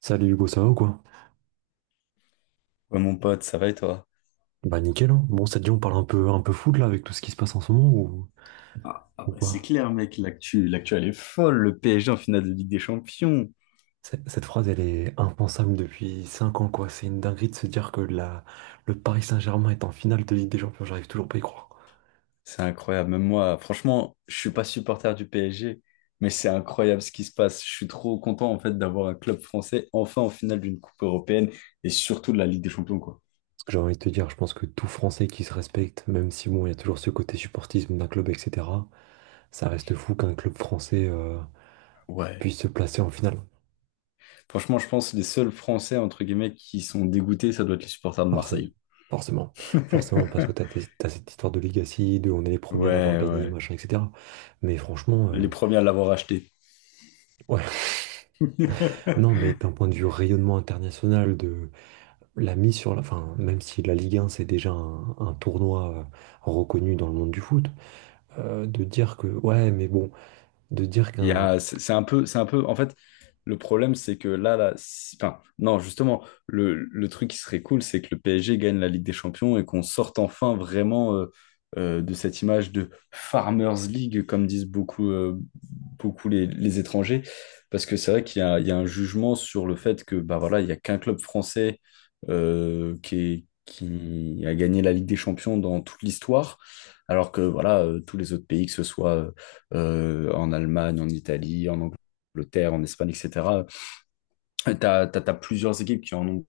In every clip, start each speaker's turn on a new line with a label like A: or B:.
A: Salut Hugo, ça va ou quoi?
B: Ouais, mon pote, ça va et toi?
A: Bah nickel, hein. Bon, ça te dit, on parle un peu foot là avec tout ce qui se passe en ce moment
B: Ah, ah
A: ou
B: bah, c'est
A: pas?
B: clair, mec, l'actu, l'actu, elle est folle. Le PSG en finale de Ligue des Champions.
A: Cette phrase, elle est impensable depuis 5 ans quoi. C'est une dinguerie de se dire que le Paris Saint-Germain est en finale de Ligue des Champions, j'arrive toujours pas à y croire.
B: C'est incroyable. Même moi, franchement, je suis pas supporter du PSG, mais c'est incroyable ce qui se passe. Je suis trop content en fait d'avoir un club français enfin en finale d'une coupe européenne et surtout de la Ligue des Champions, quoi.
A: Ce que j'ai envie de te dire, je pense que tout Français qui se respecte, même si bon, il y a toujours ce côté supportisme d'un club, etc., ça reste fou qu'un club français
B: Ouais.
A: puisse se placer en finale.
B: Franchement, je pense que les seuls Français entre guillemets qui sont dégoûtés, ça doit être les supporters de
A: Marseille,
B: Marseille.
A: forcément. Forcément, parce que t'as cette histoire de Legacy, de on est les premiers à l'avoir
B: Ouais,
A: gagné,
B: ouais.
A: machin, etc. Mais franchement,
B: Les premiers à l'avoir acheté.
A: ouais, non, mais d'un point de vue rayonnement international, de la mise sur la. Enfin, même si la Ligue 1, c'est déjà un tournoi reconnu dans le monde du foot, de dire que. Ouais, mais bon, de dire qu'un.
B: C'est un peu, en fait, le problème, c'est que là, enfin, non, justement, le truc qui serait cool, c'est que le PSG gagne la Ligue des Champions et qu'on sorte enfin vraiment de cette image de Farmers League, comme disent beaucoup les étrangers, parce que c'est vrai qu'il y a un jugement sur le fait que, bah voilà, il n'y a qu'un club français qui a gagné la Ligue des Champions dans toute l'histoire, alors que, voilà, tous les autres pays, que ce soit en Allemagne, en Italie, en Angleterre, en Espagne, etc. Tu as plusieurs équipes qui en ont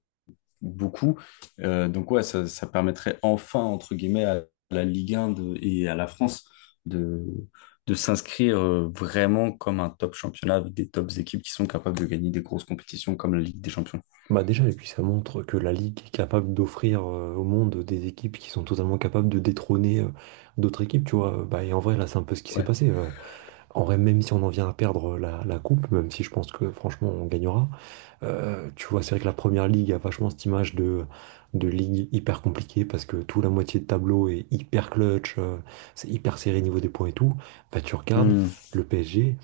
B: beaucoup. Donc ouais, ça permettrait enfin, entre guillemets, à la Ligue 1 et à la France de, de s'inscrire vraiment comme un top championnat avec des tops équipes qui sont capables de gagner des grosses compétitions comme la Ligue des Champions.
A: Bah déjà, et puis ça montre que la Ligue est capable d'offrir au monde des équipes qui sont totalement capables de détrôner d'autres équipes, tu vois. Bah, et en vrai, là, c'est un peu ce qui s'est
B: Ouais.
A: passé. En vrai, même si on en vient à perdre la coupe, même si je pense que franchement on gagnera, tu vois, c'est vrai que la première ligue a vachement cette image de ligue hyper compliquée parce que tout la moitié de tableau est hyper clutch, c'est hyper serré niveau des points et tout. Bah, tu regardes
B: Hmm.
A: le PSG,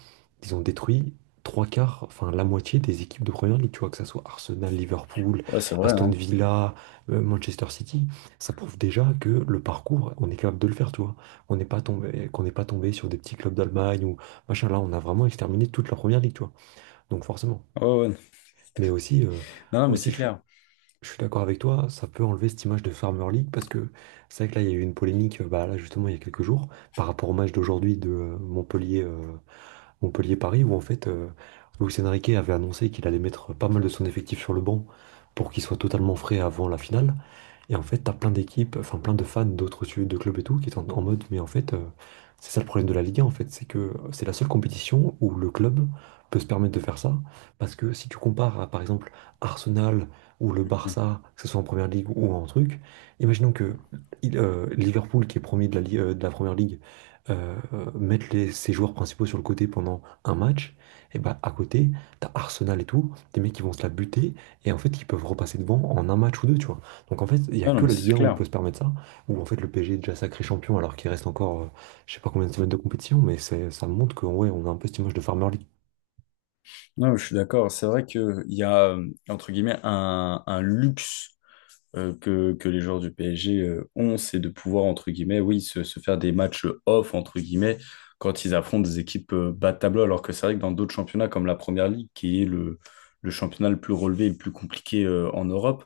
A: ils ont détruit trois quarts, enfin la moitié des équipes de première ligue, tu vois, que ce soit Arsenal, Liverpool,
B: Ouais, c'est vrai,
A: Aston
B: hein.
A: Villa, Manchester City. Ça prouve déjà que le parcours, on est capable de le faire, tu vois. On n'est pas tombé, qu'on n'est pas tombé sur des petits clubs d'Allemagne ou machin. Là, on a vraiment exterminé toute la première ligue, tu vois. Donc, forcément.
B: Ouais, ouais.
A: Mais aussi,
B: Non, non, mais c'est
A: je
B: clair.
A: je suis d'accord avec toi, ça peut enlever cette image de Farmer League parce que c'est vrai que là, il y a eu une polémique, bah, là, justement, il y a quelques jours, par rapport au match d'aujourd'hui de Montpellier, Montpellier-Paris, où en fait, Luis Enrique avait annoncé qu'il allait mettre pas mal de son effectif sur le banc pour qu'il soit totalement frais avant la finale. Et en fait, t'as plein d'équipes, enfin plein de fans d'autres de clubs et tout, qui sont en mode, mais en fait, c'est ça le problème de la Ligue 1, en fait, c'est que c'est la seule compétition où le club peut se permettre de faire ça, parce que si tu compares à, par exemple, Arsenal ou le
B: Hmm.
A: Barça, que ce soit en première ligue ou en truc, imaginons que Liverpool, qui est premier de de la première ligue, ses joueurs principaux sur le côté pendant un match, et bah à côté, t'as Arsenal et tout, des mecs qui vont se la buter, et en fait, ils peuvent repasser devant en un match ou deux, tu vois. Donc en fait, il n'y a
B: Ah, non,
A: que
B: mais
A: la Ligue
B: c'est
A: 1 où on peut
B: clair.
A: se permettre ça, où en fait le PSG est déjà sacré champion alors qu'il reste encore je sais pas combien de semaines de compétition, mais ça montre que ouais, on a un peu cette image de Farmer League.
B: Non, mais je suis d'accord. C'est vrai qu'il y a, entre guillemets, un luxe que les joueurs du PSG ont, c'est de pouvoir, entre guillemets, oui, se faire des matchs off, entre guillemets, quand ils affrontent des équipes bas de tableau, alors que c'est vrai que dans d'autres championnats comme la Première Ligue, qui est le championnat le plus relevé et le plus compliqué en Europe,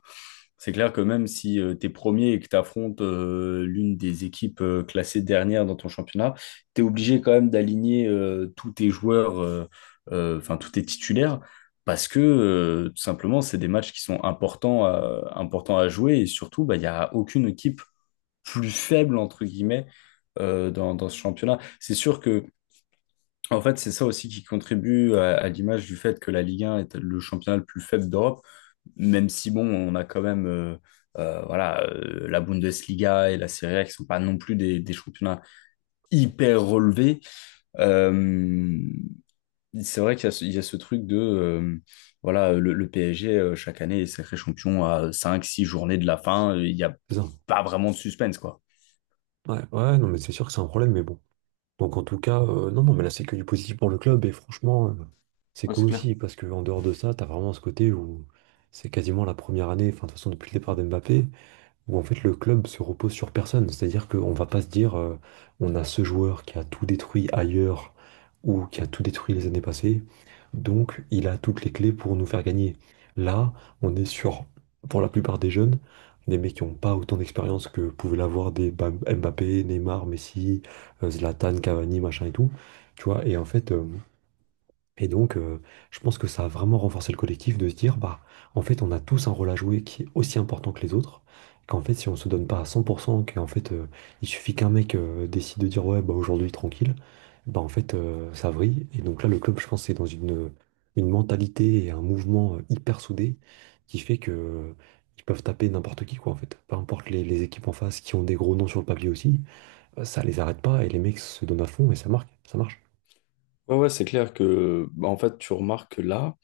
B: c'est clair que même si tu es premier et que tu affrontes l'une des équipes classées dernière dans ton championnat, tu es obligé quand même d'aligner tous tes joueurs, enfin tous tes titulaires parce que tout simplement, c'est des matchs qui sont importants à jouer et surtout, bah, il n'y a aucune équipe plus faible, entre guillemets, dans ce championnat. C'est sûr que, en fait, c'est ça aussi qui contribue à l'image du fait que la Ligue 1 est le championnat le plus faible d'Europe, même si, bon, on a quand même voilà, la Bundesliga et la Serie A qui sont pas non plus des championnats hyper relevés. Euh, c'est vrai qu'il y a ce truc de, voilà, le PSG, chaque année, est sacré champion à cinq six journées de la fin. Il n'y a
A: C'est ça.
B: pas vraiment de suspense, quoi.
A: Ouais, ouais, non mais c'est sûr que c'est un problème, mais bon. Donc en tout cas, non, non, mais là c'est que du positif pour le club et franchement, c'est
B: Ouais,
A: cool
B: c'est clair.
A: aussi parce que en dehors de ça, t'as vraiment ce côté où c'est quasiment la première année, enfin de toute façon depuis le départ d'Mbappé, où en fait le club se repose sur personne. C'est-à-dire qu'on va pas se dire on a ce joueur qui a tout détruit ailleurs ou qui a tout détruit les années passées, donc il a toutes les clés pour nous faire gagner. Là, on est sur, pour la plupart des jeunes, des mecs qui n'ont pas autant d'expérience que pouvaient l'avoir des Mbappé, Neymar, Messi, Zlatan, Cavani, machin et tout. Tu vois, et en fait, donc, je pense que ça a vraiment renforcé le collectif de se dire, bah, en fait, on a tous un rôle à jouer qui est aussi important que les autres. Qu'en fait, si on se donne pas à 100%, qu'en fait, il suffit qu'un mec décide de dire, ouais, bah, aujourd'hui, tranquille, bah, en fait, ça vrille. Et donc là, le club, je pense, c'est dans une mentalité et un mouvement hyper soudé qui fait que, ils peuvent taper n'importe qui, quoi, en fait. Peu importe les équipes en face qui ont des gros noms sur le papier aussi, ça les arrête pas et les mecs se donnent à fond et ça marche.
B: Ouais, ouais, c'est clair que, bah, en fait, tu remarques que là,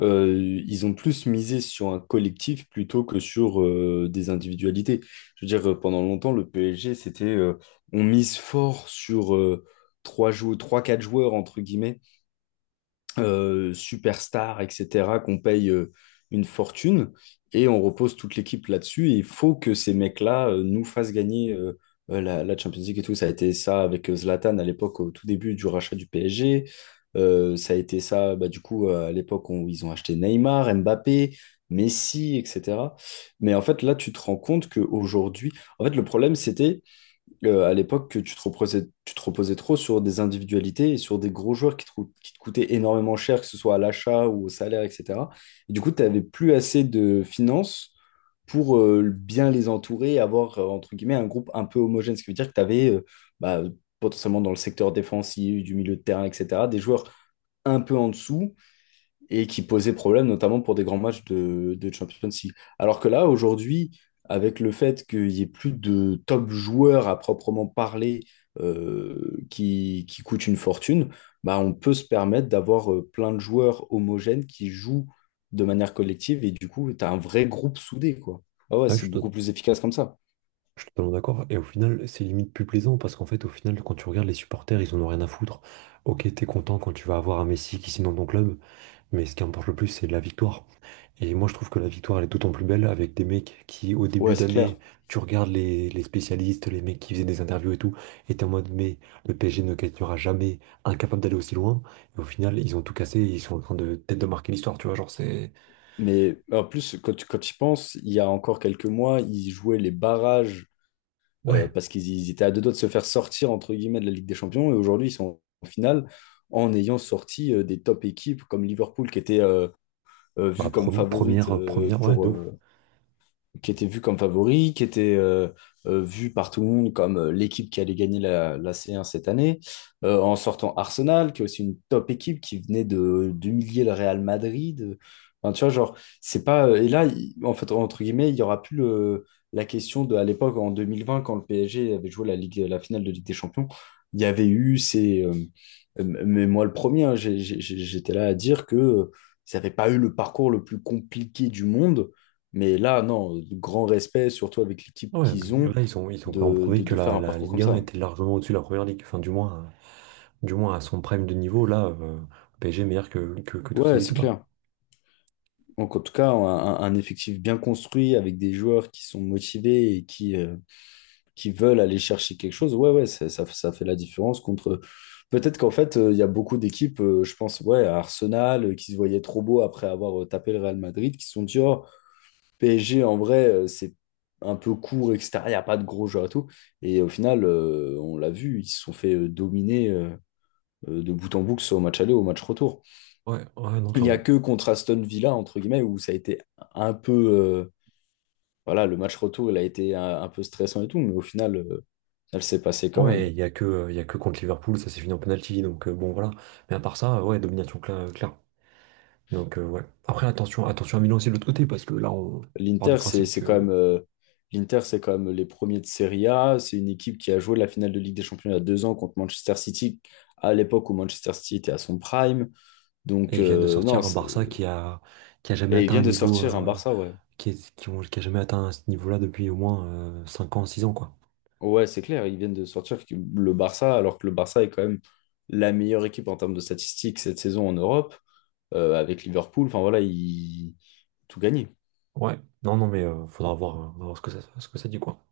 B: ils ont plus misé sur un collectif plutôt que sur des individualités. Je veux dire, pendant longtemps, le PSG, c'était, on mise fort sur trois, quatre joueurs, entre guillemets, superstars, etc., qu'on paye une fortune, et on repose toute l'équipe là-dessus. Et il faut que ces mecs-là nous fassent gagner la Champions League et tout. Ça a été ça avec Zlatan à l'époque, au tout début du rachat du PSG. Ça a été ça, bah, du coup, à l'époque où ils ont acheté Neymar, Mbappé, Messi, etc. Mais en fait, là, tu te rends compte qu'aujourd'hui, en fait, le problème, c'était à l'époque que tu te reposais trop sur des individualités et sur des gros joueurs qui te coûtaient énormément cher, que ce soit à l'achat ou au salaire, etc. Et du coup, tu n'avais plus assez de finances pour bien les entourer et avoir, entre guillemets, un groupe un peu homogène. Ce qui veut dire que tu avais potentiellement dans le secteur défensif, du milieu de terrain, etc., des joueurs un peu en dessous et qui posait problème, notamment pour des grands matchs de Champions League. Alors que là, aujourd'hui, avec le fait qu'il n'y ait plus de top joueurs à proprement parler qui coûtent une fortune, bah, on peut se permettre d'avoir plein de joueurs homogènes qui jouent de manière collective et du coup, tu as un vrai groupe soudé, quoi. Ah ouais,
A: Ouais, je
B: c'est
A: suis
B: beaucoup plus efficace comme ça.
A: Je suis totalement d'accord. Et au final, c'est limite plus plaisant parce qu'en fait, au final, quand tu regardes les supporters, ils en ont rien à foutre. Ok, t'es content quand tu vas avoir un Messi qui signe dans ton club, mais ce qui importe le plus, c'est la victoire. Et moi, je trouve que la victoire, elle est d'autant plus belle avec des mecs qui, au
B: Ouais,
A: début
B: c'est
A: d'année,
B: clair.
A: tu regardes les spécialistes, les mecs qui faisaient des interviews et tout, et t'es en mode, mais le PSG ne gagnera jamais, incapable d'aller aussi loin. Et au final, ils ont tout cassé, et ils sont en train de peut-être de marquer l'histoire, tu vois. Genre, c'est.
B: Mais en plus, quand tu y penses, il y a encore quelques mois, ils jouaient les barrages
A: Ouais.
B: parce qu'ils ils étaient à deux doigts de se faire sortir, entre guillemets, de la Ligue des Champions. Et aujourd'hui, ils sont en finale en ayant sorti des top équipes comme Liverpool, qui était
A: Bah,
B: vue comme favorite
A: première, ouais, de
B: pour,
A: ouf.
B: qui était vu comme favori, qui était vu par tout le monde comme l'équipe qui allait gagner la C1 cette année, en sortant Arsenal, qui est aussi une top équipe qui venait de d'humilier le Real Madrid. Enfin, tu vois, genre, c'est pas. Et là, en fait, entre guillemets, il y aura plus la question de, à l'époque, en 2020, quand le PSG avait joué la finale de Ligue des Champions, il y avait eu ces, mais moi, le premier, hein, j'étais là à dire que ça n'avait pas eu le parcours le plus compliqué du monde, mais là, non, grand respect, surtout avec l'équipe
A: Ouais,
B: qu'ils ont,
A: mais là, ils sont pas en
B: de,
A: prouvé
B: de,
A: que
B: de faire un
A: la
B: parcours comme
A: Ligue un
B: ça.
A: était largement au-dessus de la première ligue. Enfin, du moins à son prime de niveau, là, le PSG est meilleur que toutes ces
B: Ouais, c'est
A: équipes là.
B: clair. Donc, en tout cas, effectif bien construit avec des joueurs qui sont motivés et qui veulent aller chercher quelque chose, ouais, ouais, ça fait la différence contre. Peut-être qu'en fait, il y a beaucoup d'équipes, je pense, ouais, à Arsenal, qui se voyaient trop beaux après avoir tapé le Real Madrid, qui se sont dit, oh, PSG, en vrai, c'est un peu court, extérieur, il n'y a pas de gros joueurs et tout. Et au final, on l'a vu, ils se sont fait dominer de bout en bout, que ce soit au match aller ou au match retour.
A: Ouais, ouais, non,
B: Il n'y a
A: clairement.
B: que contre Aston Villa, entre guillemets, où ça a été un peu, voilà, le match retour, il a été un peu stressant et tout, mais au final, elle s'est passée quand
A: Ouais,
B: même.
A: il y a que contre Liverpool, ça s'est fini en penalty, donc bon, voilà. Mais à part ça, ouais, domination claire. Donc, ouais. Après, attention à Milan aussi de l'autre côté, parce que là, on part
B: L'Inter,
A: du
B: c'est
A: principe
B: c'est quand même.
A: que
B: L'Inter, c'est quand même les premiers de Serie A. C'est une équipe qui a joué la finale de Ligue des Champions il y a 2 ans contre Manchester City, à l'époque où Manchester City était à son prime.
A: Et
B: Donc,
A: ils viennent de
B: non,
A: sortir un Barça qui a jamais
B: et ils
A: atteint un
B: viennent de
A: niveau.
B: sortir un Barça, ouais.
A: Qui, est- qui ont- qui a jamais atteint ce niveau-là depuis au moins 5 ans, 6 ans, quoi.
B: Ouais, c'est clair, ils viennent de sortir le Barça, alors que le Barça est quand même la meilleure équipe en termes de statistiques cette saison en Europe, avec Liverpool. Enfin, voilà, ils tout gagné.
A: Ouais, non, non, mais faudra voir, on va voir ce que ce que ça dit, quoi.